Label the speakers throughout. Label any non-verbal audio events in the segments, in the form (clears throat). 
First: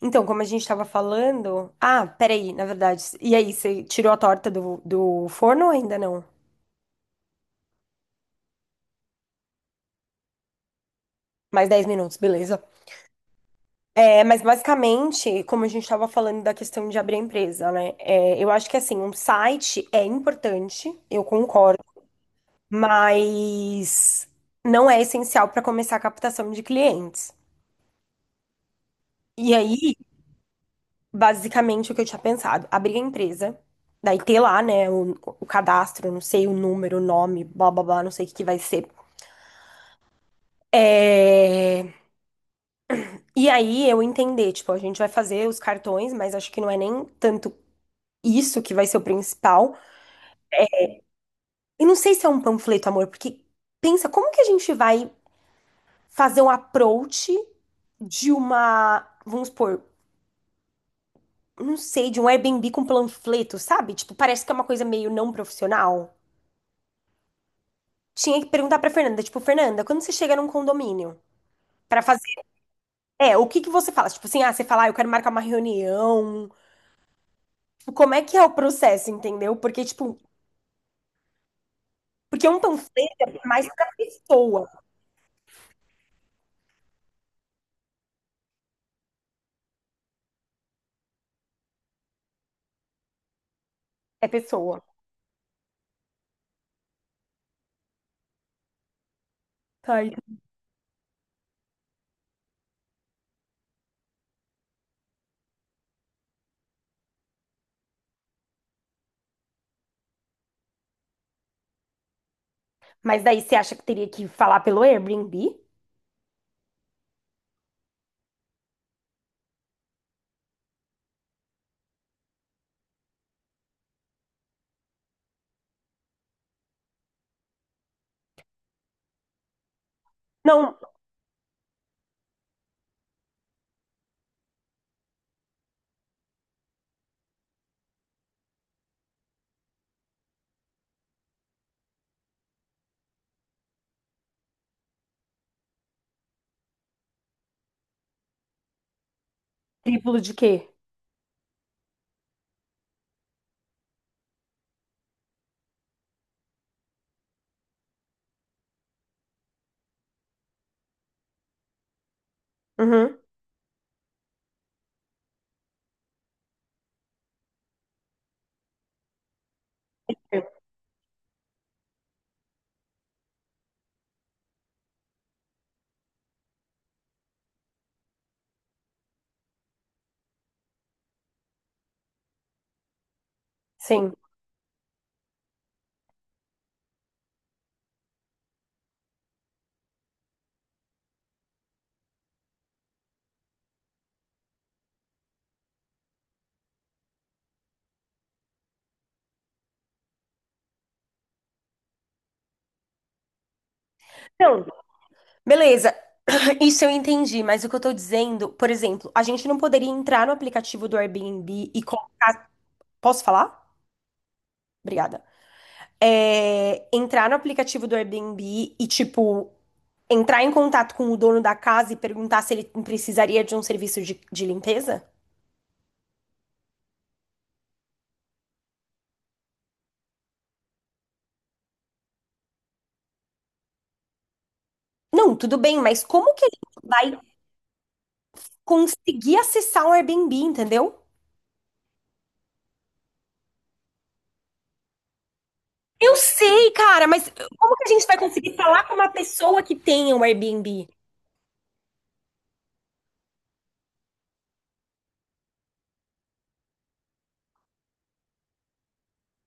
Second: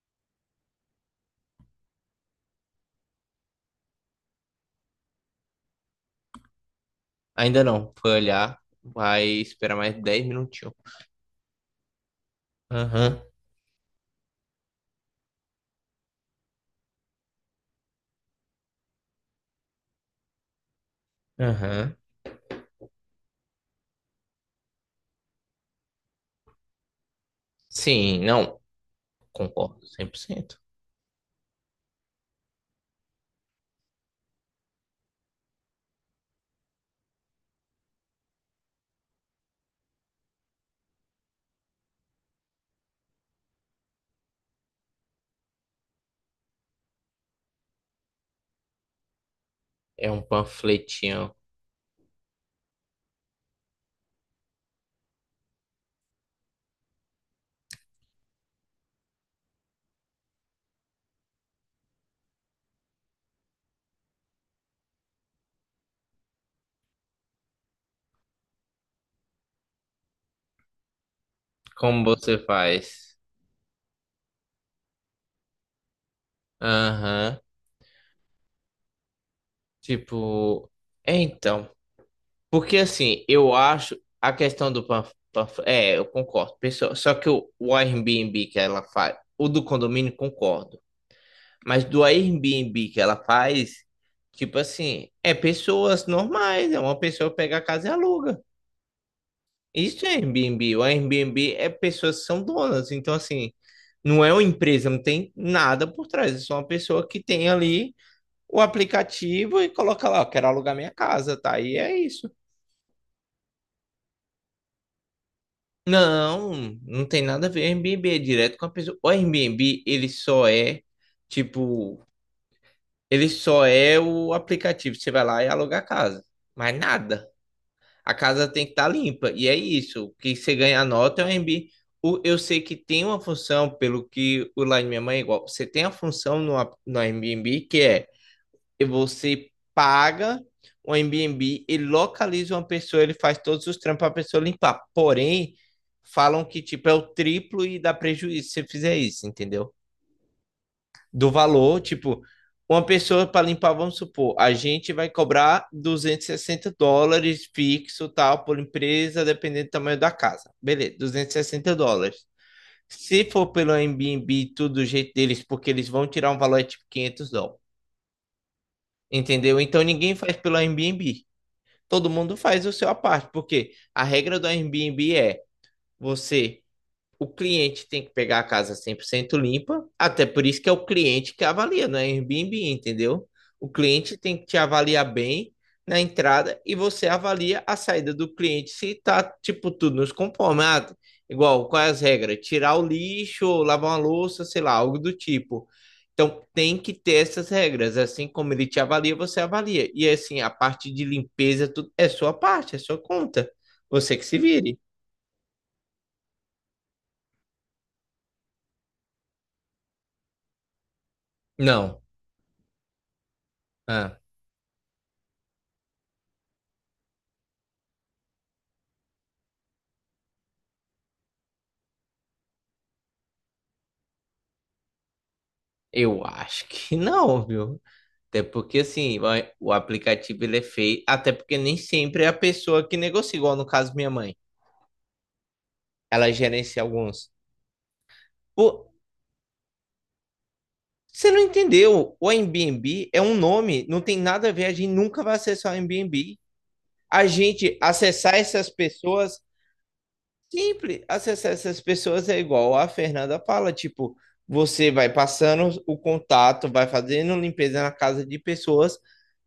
Speaker 1: Então, como a gente tava falando. Ah, peraí, na verdade. E aí, você tirou a torta do forno ou ainda não?
Speaker 2: Ainda não. Foi olhar. Vai esperar mais 10 minutinhos.
Speaker 1: Mais 10 minutos, beleza.
Speaker 2: Aham,
Speaker 1: É, mas basicamente, como a gente estava falando da questão de abrir a empresa, né? É, eu acho que assim, um site é importante, eu concordo,
Speaker 2: aham.
Speaker 1: mas não é essencial para começar a captação de clientes.
Speaker 2: Sim, não.
Speaker 1: E
Speaker 2: Concordo
Speaker 1: aí,
Speaker 2: 100%.
Speaker 1: basicamente, o que eu tinha pensado, abrir a empresa, daí ter lá, né, o cadastro, não sei o número, o nome, blá blá blá, não sei o que que vai ser. É, e aí eu entender, tipo, a gente vai fazer os cartões, mas acho que não é nem tanto isso que vai ser o principal.
Speaker 2: É um panfletinho.
Speaker 1: E não sei se é um panfleto, amor, porque pensa, como que a gente vai fazer um approach de uma, vamos supor, não sei, de um Airbnb com panfleto, sabe? Tipo, parece que é uma coisa meio não profissional. Tinha que perguntar pra Fernanda, tipo, Fernanda, quando você chega num condomínio pra
Speaker 2: Como
Speaker 1: fazer,
Speaker 2: você faz?
Speaker 1: é, o que que você fala? Tipo assim, ah, você fala, ah, eu quero marcar uma reunião.
Speaker 2: Aham.
Speaker 1: Tipo, como é que é o processo, entendeu? Porque, tipo,
Speaker 2: Tipo, é então.
Speaker 1: porque um
Speaker 2: Porque assim,
Speaker 1: panfleto é
Speaker 2: eu
Speaker 1: mais pra
Speaker 2: acho a
Speaker 1: pessoa.
Speaker 2: questão do é, eu concordo, pessoal. Só que o Airbnb que ela faz, o do condomínio, concordo. Mas do Airbnb que ela faz,
Speaker 1: É
Speaker 2: tipo
Speaker 1: pessoa.
Speaker 2: assim, é pessoas normais, é uma pessoa pega a casa e aluga.
Speaker 1: Tá
Speaker 2: Isso é
Speaker 1: aí.
Speaker 2: Airbnb. O Airbnb é pessoas que são donas. Então, assim, não é uma empresa, não tem nada por trás. É só uma pessoa que tem ali o aplicativo e coloca lá, "Ó, quero alugar minha casa, tá? E é isso."
Speaker 1: Mas daí você acha que teria que falar pelo Airbnb?
Speaker 2: Não, não tem nada a ver. Airbnb é direto com a pessoa. O Airbnb, tipo, ele só é o aplicativo. Você vai lá e aluga a casa. Mas nada. A casa tem que estar limpa. E é isso. O que você
Speaker 1: Não,
Speaker 2: ganha a nota é o Airbnb. Eu sei que tem uma função, pelo que o lá de minha mãe é igual. Você tem a função no Airbnb que é e você paga o Airbnb e localiza uma pessoa, ele faz todos os trampos para a pessoa limpar. Porém, falam que tipo é o triplo e dá prejuízo se você fizer isso, entendeu?
Speaker 1: triplo de quê?
Speaker 2: Do valor, tipo, uma pessoa para limpar, vamos supor, a gente vai cobrar 260 dólares fixo, tal, por empresa, dependendo do tamanho da casa. Beleza, 260 dólares.
Speaker 1: Uhum.
Speaker 2: Se for pelo Airbnb, tudo do jeito deles, porque eles vão tirar um valor é tipo 500 dólares. Entendeu? Então ninguém faz pelo Airbnb. Todo mundo faz o seu à parte, porque a regra do Airbnb é você o cliente tem que pegar a casa 100% limpa, até por isso que é o cliente que avalia, não é Airbnb, entendeu? O
Speaker 1: Sim.
Speaker 2: cliente tem que te avaliar bem na entrada e você avalia a saída do cliente se tá, tipo, tudo nos conforme. Ah, igual, quais as regras? Tirar o lixo, lavar uma louça, sei lá, algo do tipo. Então, tem que ter essas regras. Assim como ele te avalia, você avalia. E assim, a parte de limpeza, tudo é sua parte, é sua conta. Você que se
Speaker 1: Não,
Speaker 2: vire.
Speaker 1: beleza. (clears throat) Isso eu entendi, mas o que eu tô dizendo, por exemplo, a gente não poderia entrar no aplicativo do Airbnb e
Speaker 2: Não.
Speaker 1: colocar. Posso falar?
Speaker 2: Ah.
Speaker 1: Obrigada. É, entrar no aplicativo do Airbnb e, tipo, entrar em contato com o dono da casa e perguntar se ele precisaria de um serviço de limpeza?
Speaker 2: Eu acho que não, viu? Até porque, assim, o aplicativo ele é feio. Até porque nem sempre é a pessoa que negocia, igual no caso minha mãe.
Speaker 1: Não, tudo bem, mas
Speaker 2: Ela
Speaker 1: como que a gente
Speaker 2: gerencia
Speaker 1: vai
Speaker 2: alguns. Pô,
Speaker 1: conseguir acessar o Airbnb, entendeu?
Speaker 2: você não entendeu? O Airbnb é um nome, não tem nada a ver. A gente nunca vai acessar o
Speaker 1: Eu
Speaker 2: Airbnb.
Speaker 1: sei, cara,
Speaker 2: A
Speaker 1: mas como
Speaker 2: gente
Speaker 1: que a gente vai
Speaker 2: acessar
Speaker 1: conseguir
Speaker 2: essas
Speaker 1: falar com uma
Speaker 2: pessoas.
Speaker 1: pessoa que tenha um Airbnb?
Speaker 2: Simples. Acessar essas pessoas é igual a Fernanda fala, tipo, você vai passando o contato, vai fazendo limpeza na casa de pessoas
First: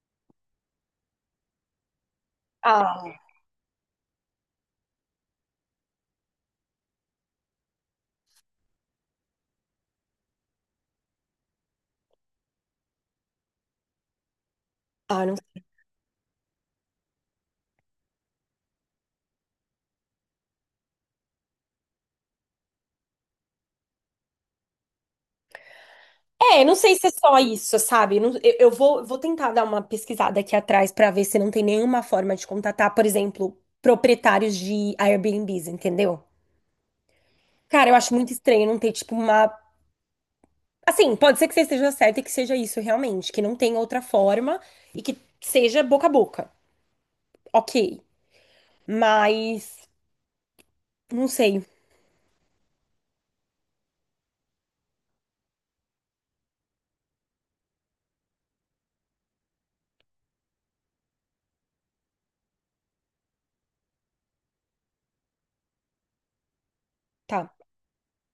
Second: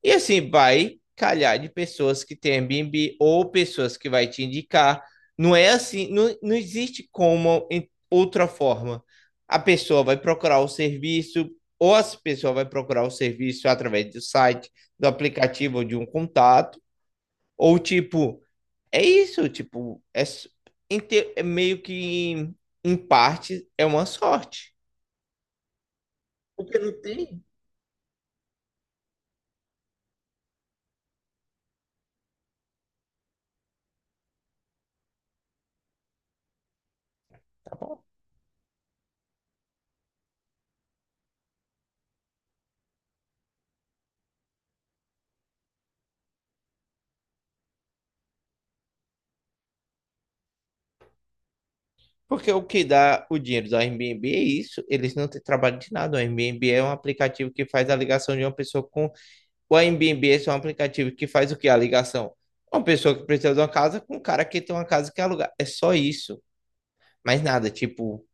Speaker 2: e assim vai calhar de pessoas que tem
Speaker 1: Ah,
Speaker 2: Airbnb ou pessoas que vai te indicar. Não é assim, não, não existe como em outra forma. A pessoa vai procurar o serviço ou a pessoa vai procurar o serviço através do site, do
Speaker 1: ah, não.
Speaker 2: aplicativo ou de um contato, ou tipo é isso, tipo, é meio que em parte é uma sorte.
Speaker 1: É, não
Speaker 2: Porque não
Speaker 1: sei se é só
Speaker 2: tem,
Speaker 1: isso, sabe? Eu vou tentar dar uma pesquisada aqui atrás pra ver se não tem nenhuma forma de contatar, por exemplo, proprietários de Airbnbs, entendeu?
Speaker 2: tá
Speaker 1: Cara, eu
Speaker 2: bom?
Speaker 1: acho muito estranho não ter, tipo, uma. Assim, pode ser que você esteja certa e que seja isso realmente, que não tem outra forma e que seja boca a boca. Ok, mas não sei,
Speaker 2: Porque o que dá o dinheiro do Airbnb é isso, eles não têm trabalho de nada. O Airbnb é um aplicativo que faz a ligação de uma pessoa com. O Airbnb é só um aplicativo que faz o que? A ligação. Uma pessoa que precisa de uma casa com um cara que tem uma casa que alugar. É só isso. Mais
Speaker 1: tá.
Speaker 2: nada, tipo,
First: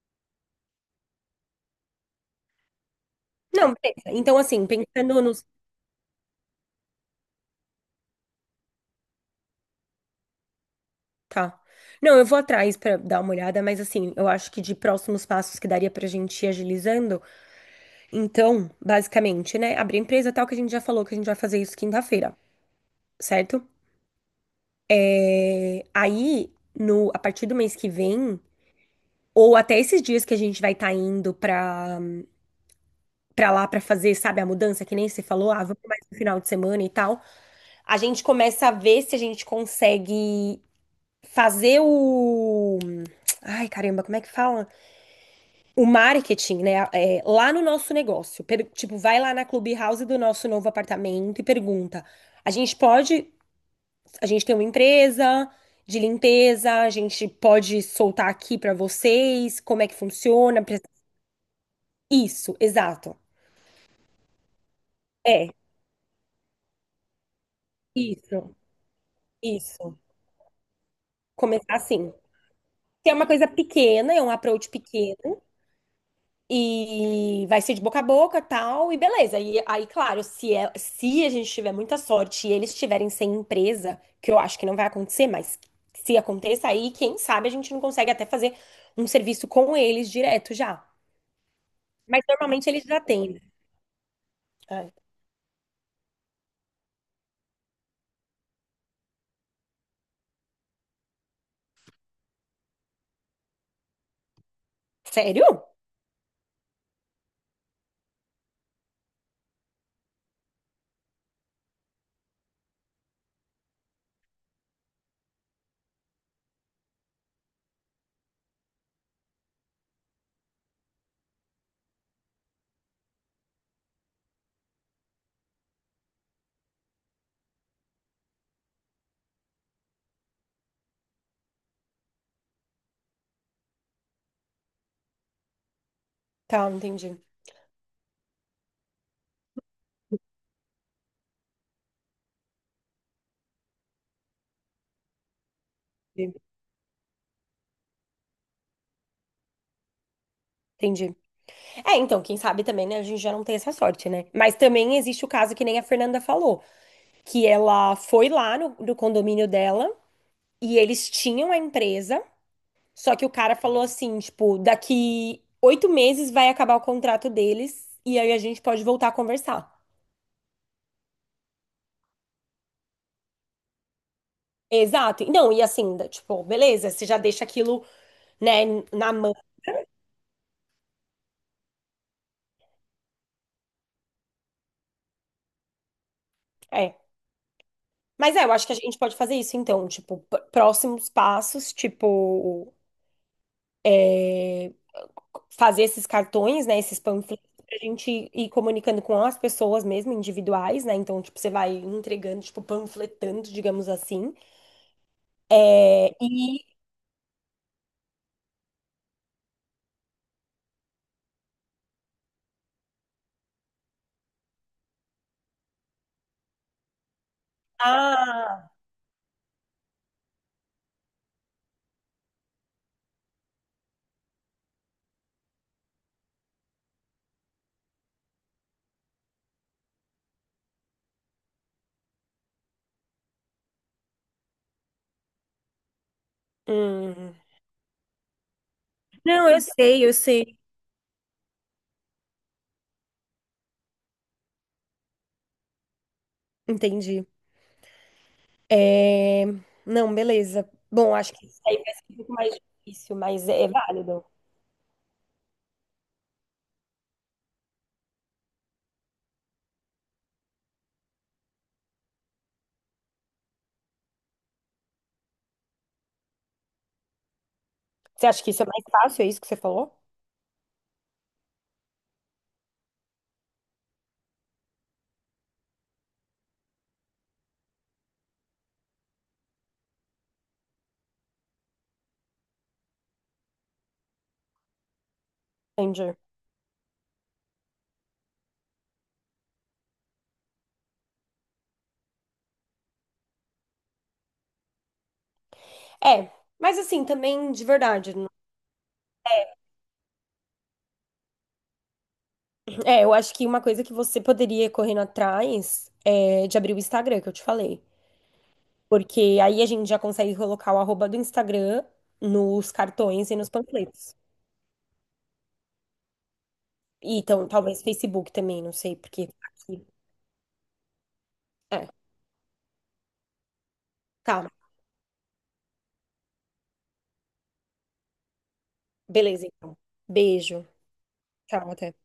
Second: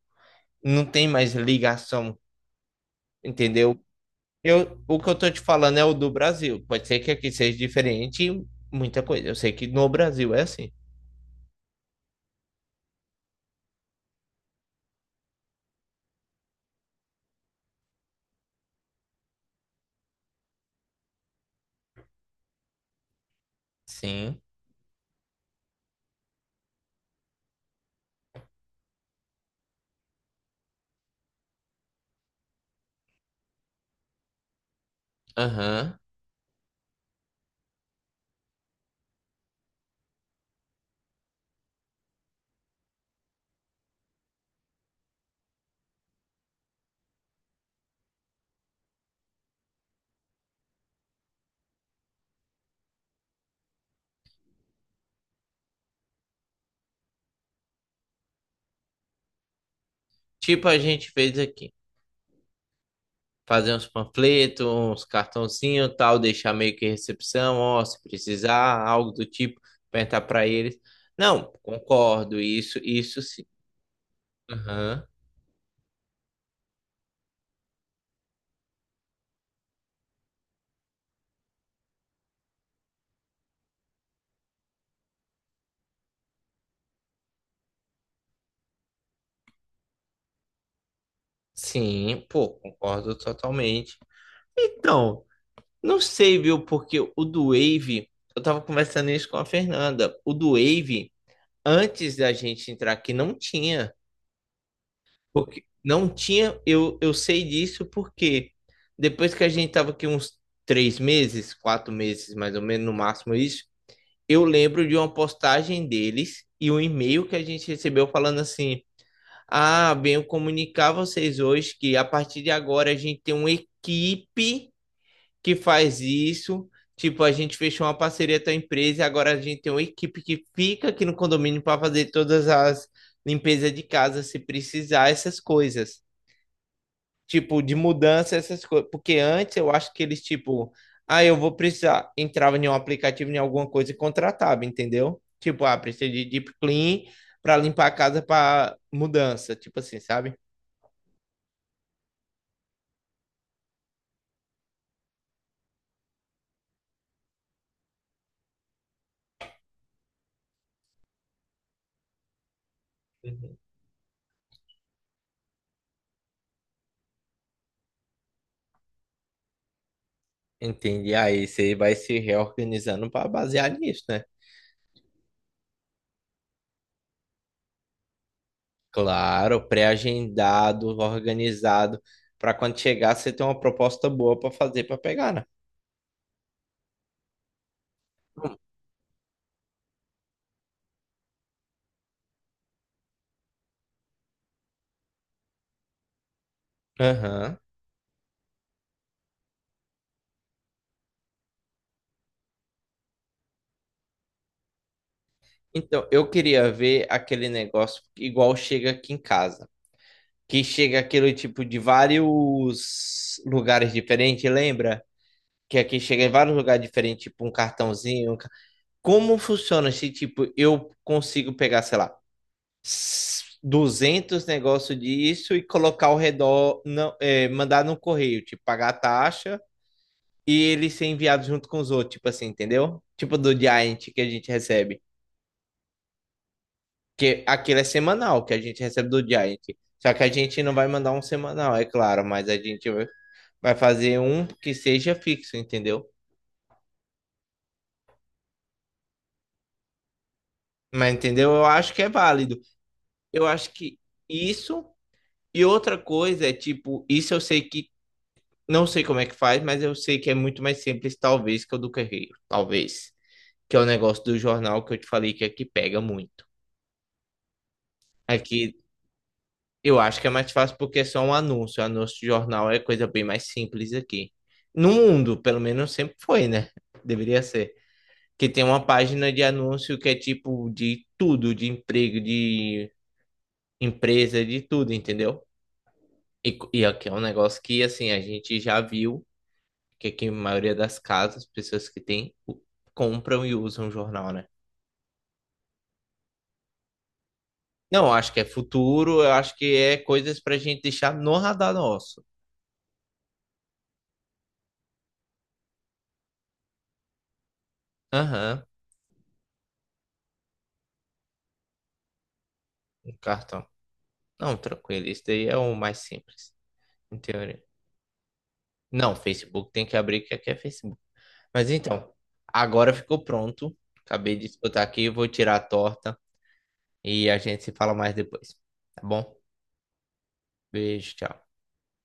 Speaker 2: não tem mais ligação,
Speaker 1: Não,
Speaker 2: entendeu?
Speaker 1: beleza. Então, assim,
Speaker 2: Eu, o que eu
Speaker 1: pensando
Speaker 2: tô te
Speaker 1: nos.
Speaker 2: falando é o do Brasil. Pode ser que aqui seja diferente em muita coisa. Eu sei que no Brasil é assim.
Speaker 1: Tá. Não, eu vou atrás pra dar uma olhada, mas assim, eu acho que de próximos passos que daria pra gente ir agilizando. Então, basicamente, né, abrir a empresa tal que a gente já falou que a gente vai fazer isso quinta-feira, certo?
Speaker 2: Sim.
Speaker 1: Aí, no a partir do mês que vem, ou até esses dias que a gente vai estar indo pra para lá pra fazer, sabe, a mudança que nem você falou, ah, vamos
Speaker 2: Aham.
Speaker 1: mais no final de semana e tal. A gente começa a ver se a gente consegue fazer o. Ai, caramba, como é que fala? O marketing, né? É, lá no nosso negócio. Tipo, vai lá na Clubhouse do nosso novo apartamento e pergunta. A gente pode. A gente tem uma empresa de limpeza, a gente pode soltar aqui pra vocês como é que funciona.
Speaker 2: Tipo a gente fez aqui.
Speaker 1: Isso, exato.
Speaker 2: Fazer uns panfletos, uns
Speaker 1: É,
Speaker 2: cartãozinhos, tal, deixar meio que recepção, ó, se
Speaker 1: isso,
Speaker 2: precisar, algo do tipo,
Speaker 1: isso.
Speaker 2: perguntar pra eles. Não,
Speaker 1: Começar assim.
Speaker 2: concordo, isso,
Speaker 1: Que é
Speaker 2: isso
Speaker 1: uma
Speaker 2: sim.
Speaker 1: coisa pequena, é um approach
Speaker 2: Aham.
Speaker 1: pequeno. E vai ser de boca a boca, tal, e beleza. E aí, claro, se, é, se a gente tiver muita sorte e eles estiverem sem empresa, que eu acho que não vai acontecer, mas se aconteça aí, quem sabe a gente não consegue até fazer um serviço com eles direto já. Mas
Speaker 2: Sim, pô,
Speaker 1: normalmente eles já
Speaker 2: concordo
Speaker 1: têm, né?
Speaker 2: totalmente.
Speaker 1: É.
Speaker 2: Então, não sei, viu, porque o do Wave, eu tava conversando isso com a Fernanda. O do Wave antes da gente entrar aqui não tinha.
Speaker 1: Sério?
Speaker 2: Porque não tinha, eu sei disso porque depois que a gente estava aqui uns 3 meses, 4 meses, mais ou menos, no máximo isso, eu lembro de uma postagem deles e um e-mail que a gente recebeu falando assim: Ah, venho comunicar a vocês hoje que a partir de agora a gente tem uma equipe que faz isso. Tipo, a gente fechou uma parceria com a empresa e agora a gente tem uma equipe que fica aqui no condomínio para fazer todas as limpezas de casa, se precisar, essas coisas.
Speaker 1: Tá, entendi.
Speaker 2: Tipo, de mudança, essas coisas. Porque antes eu acho que eles, tipo, ah, eu vou precisar. Entrava em um aplicativo, em alguma coisa e contratava, entendeu? Tipo, ah, precisa de deep clean para limpar a casa para mudança, tipo assim, sabe?
Speaker 1: Entendi. É, então, quem sabe também, né? A gente já não tem essa sorte, né? Mas também existe o caso que nem a Fernanda falou, que ela foi lá no, no condomínio dela e eles tinham a empresa. Só que o cara
Speaker 2: Uhum.
Speaker 1: falou assim, tipo, daqui 8 meses vai acabar o contrato deles e aí a gente pode voltar a conversar.
Speaker 2: Entendi. Aí você vai se reorganizando para basear nisso, né?
Speaker 1: Exato. Não, e assim, tipo, beleza, você já deixa aquilo, né, na mão.
Speaker 2: Claro, pré-agendado, organizado, para quando chegar você ter uma proposta boa para fazer para pegar, né?
Speaker 1: É. Mas é, eu acho que a gente pode fazer isso então, tipo, próximos passos, tipo, fazer esses cartões, né, esses panfletos
Speaker 2: Aham.
Speaker 1: pra gente ir comunicando com as pessoas mesmo, individuais, né? Então, tipo, você vai entregando, tipo, panfletando, digamos assim.
Speaker 2: Então,
Speaker 1: É,
Speaker 2: eu
Speaker 1: e
Speaker 2: queria ver aquele negócio igual chega aqui em casa, que chega aquele tipo de vários lugares diferentes, lembra? Que aqui chega em vários lugares diferentes, tipo um cartãozinho.
Speaker 1: ah,
Speaker 2: Como funciona se, tipo, eu consigo pegar, sei lá, 200 negócio disso e colocar ao redor, não, é, mandar no correio, tipo, pagar a taxa e ele ser enviado junto com os outros, tipo assim, entendeu? Tipo do Giant que a gente recebe.
Speaker 1: hum.
Speaker 2: Que aquilo é semanal que a gente recebe do
Speaker 1: Não,
Speaker 2: Giant.
Speaker 1: eu sei,
Speaker 2: Só
Speaker 1: eu
Speaker 2: que a
Speaker 1: sei.
Speaker 2: gente não vai mandar um semanal, é claro, mas a gente vai fazer um que seja fixo, entendeu?
Speaker 1: Entendi. É... Não, beleza.
Speaker 2: Mas
Speaker 1: Bom, acho que
Speaker 2: entendeu?
Speaker 1: isso
Speaker 2: Eu
Speaker 1: aí
Speaker 2: acho
Speaker 1: vai
Speaker 2: que
Speaker 1: ser
Speaker 2: é
Speaker 1: um pouco mais
Speaker 2: válido.
Speaker 1: difícil,
Speaker 2: Eu
Speaker 1: mas é é
Speaker 2: acho que
Speaker 1: válido.
Speaker 2: isso e outra coisa é tipo, isso eu sei que não sei como é que faz, mas eu sei que é muito mais simples, talvez, que o do Correio. Talvez. Que é o negócio do jornal que eu te falei que aqui pega muito.
Speaker 1: Você acha que isso é
Speaker 2: Aqui
Speaker 1: mais fácil? É isso que você falou?
Speaker 2: eu acho que é mais fácil porque é só um anúncio. O anúncio de jornal é coisa bem mais simples aqui. No mundo, pelo menos sempre foi, né? Deveria ser. Que tem uma página de anúncio que é tipo de tudo, de emprego, de empresa, de tudo, entendeu?
Speaker 1: Entendi.
Speaker 2: E aqui é um negócio que, assim, a gente já viu que aqui a maioria das casas, pessoas que têm, compram e usam jornal, né?
Speaker 1: É, mas assim, também de
Speaker 2: Não, eu
Speaker 1: verdade. Né?
Speaker 2: acho que é futuro, eu acho que é coisas pra gente deixar no radar nosso.
Speaker 1: É, eu acho que uma coisa que você poderia ir correndo atrás é de abrir o Instagram, que eu te falei.
Speaker 2: Aham,
Speaker 1: Porque aí a gente já consegue colocar o arroba do Instagram nos
Speaker 2: um
Speaker 1: cartões e nos
Speaker 2: cartão.
Speaker 1: panfletos.
Speaker 2: Não, tranquilo, isso daí é o mais simples,
Speaker 1: E
Speaker 2: em
Speaker 1: então,
Speaker 2: teoria.
Speaker 1: talvez Facebook também, não sei,
Speaker 2: Não,
Speaker 1: porque
Speaker 2: Facebook
Speaker 1: aqui.
Speaker 2: tem que abrir, que aqui é Facebook. Mas
Speaker 1: É,
Speaker 2: então, agora ficou pronto. Acabei de
Speaker 1: tá.
Speaker 2: escutar aqui, vou tirar a torta e a gente se fala mais depois, tá bom?
Speaker 1: Beleza, então. Beijo.
Speaker 2: Beijo, tchau.
Speaker 1: Tchau, até.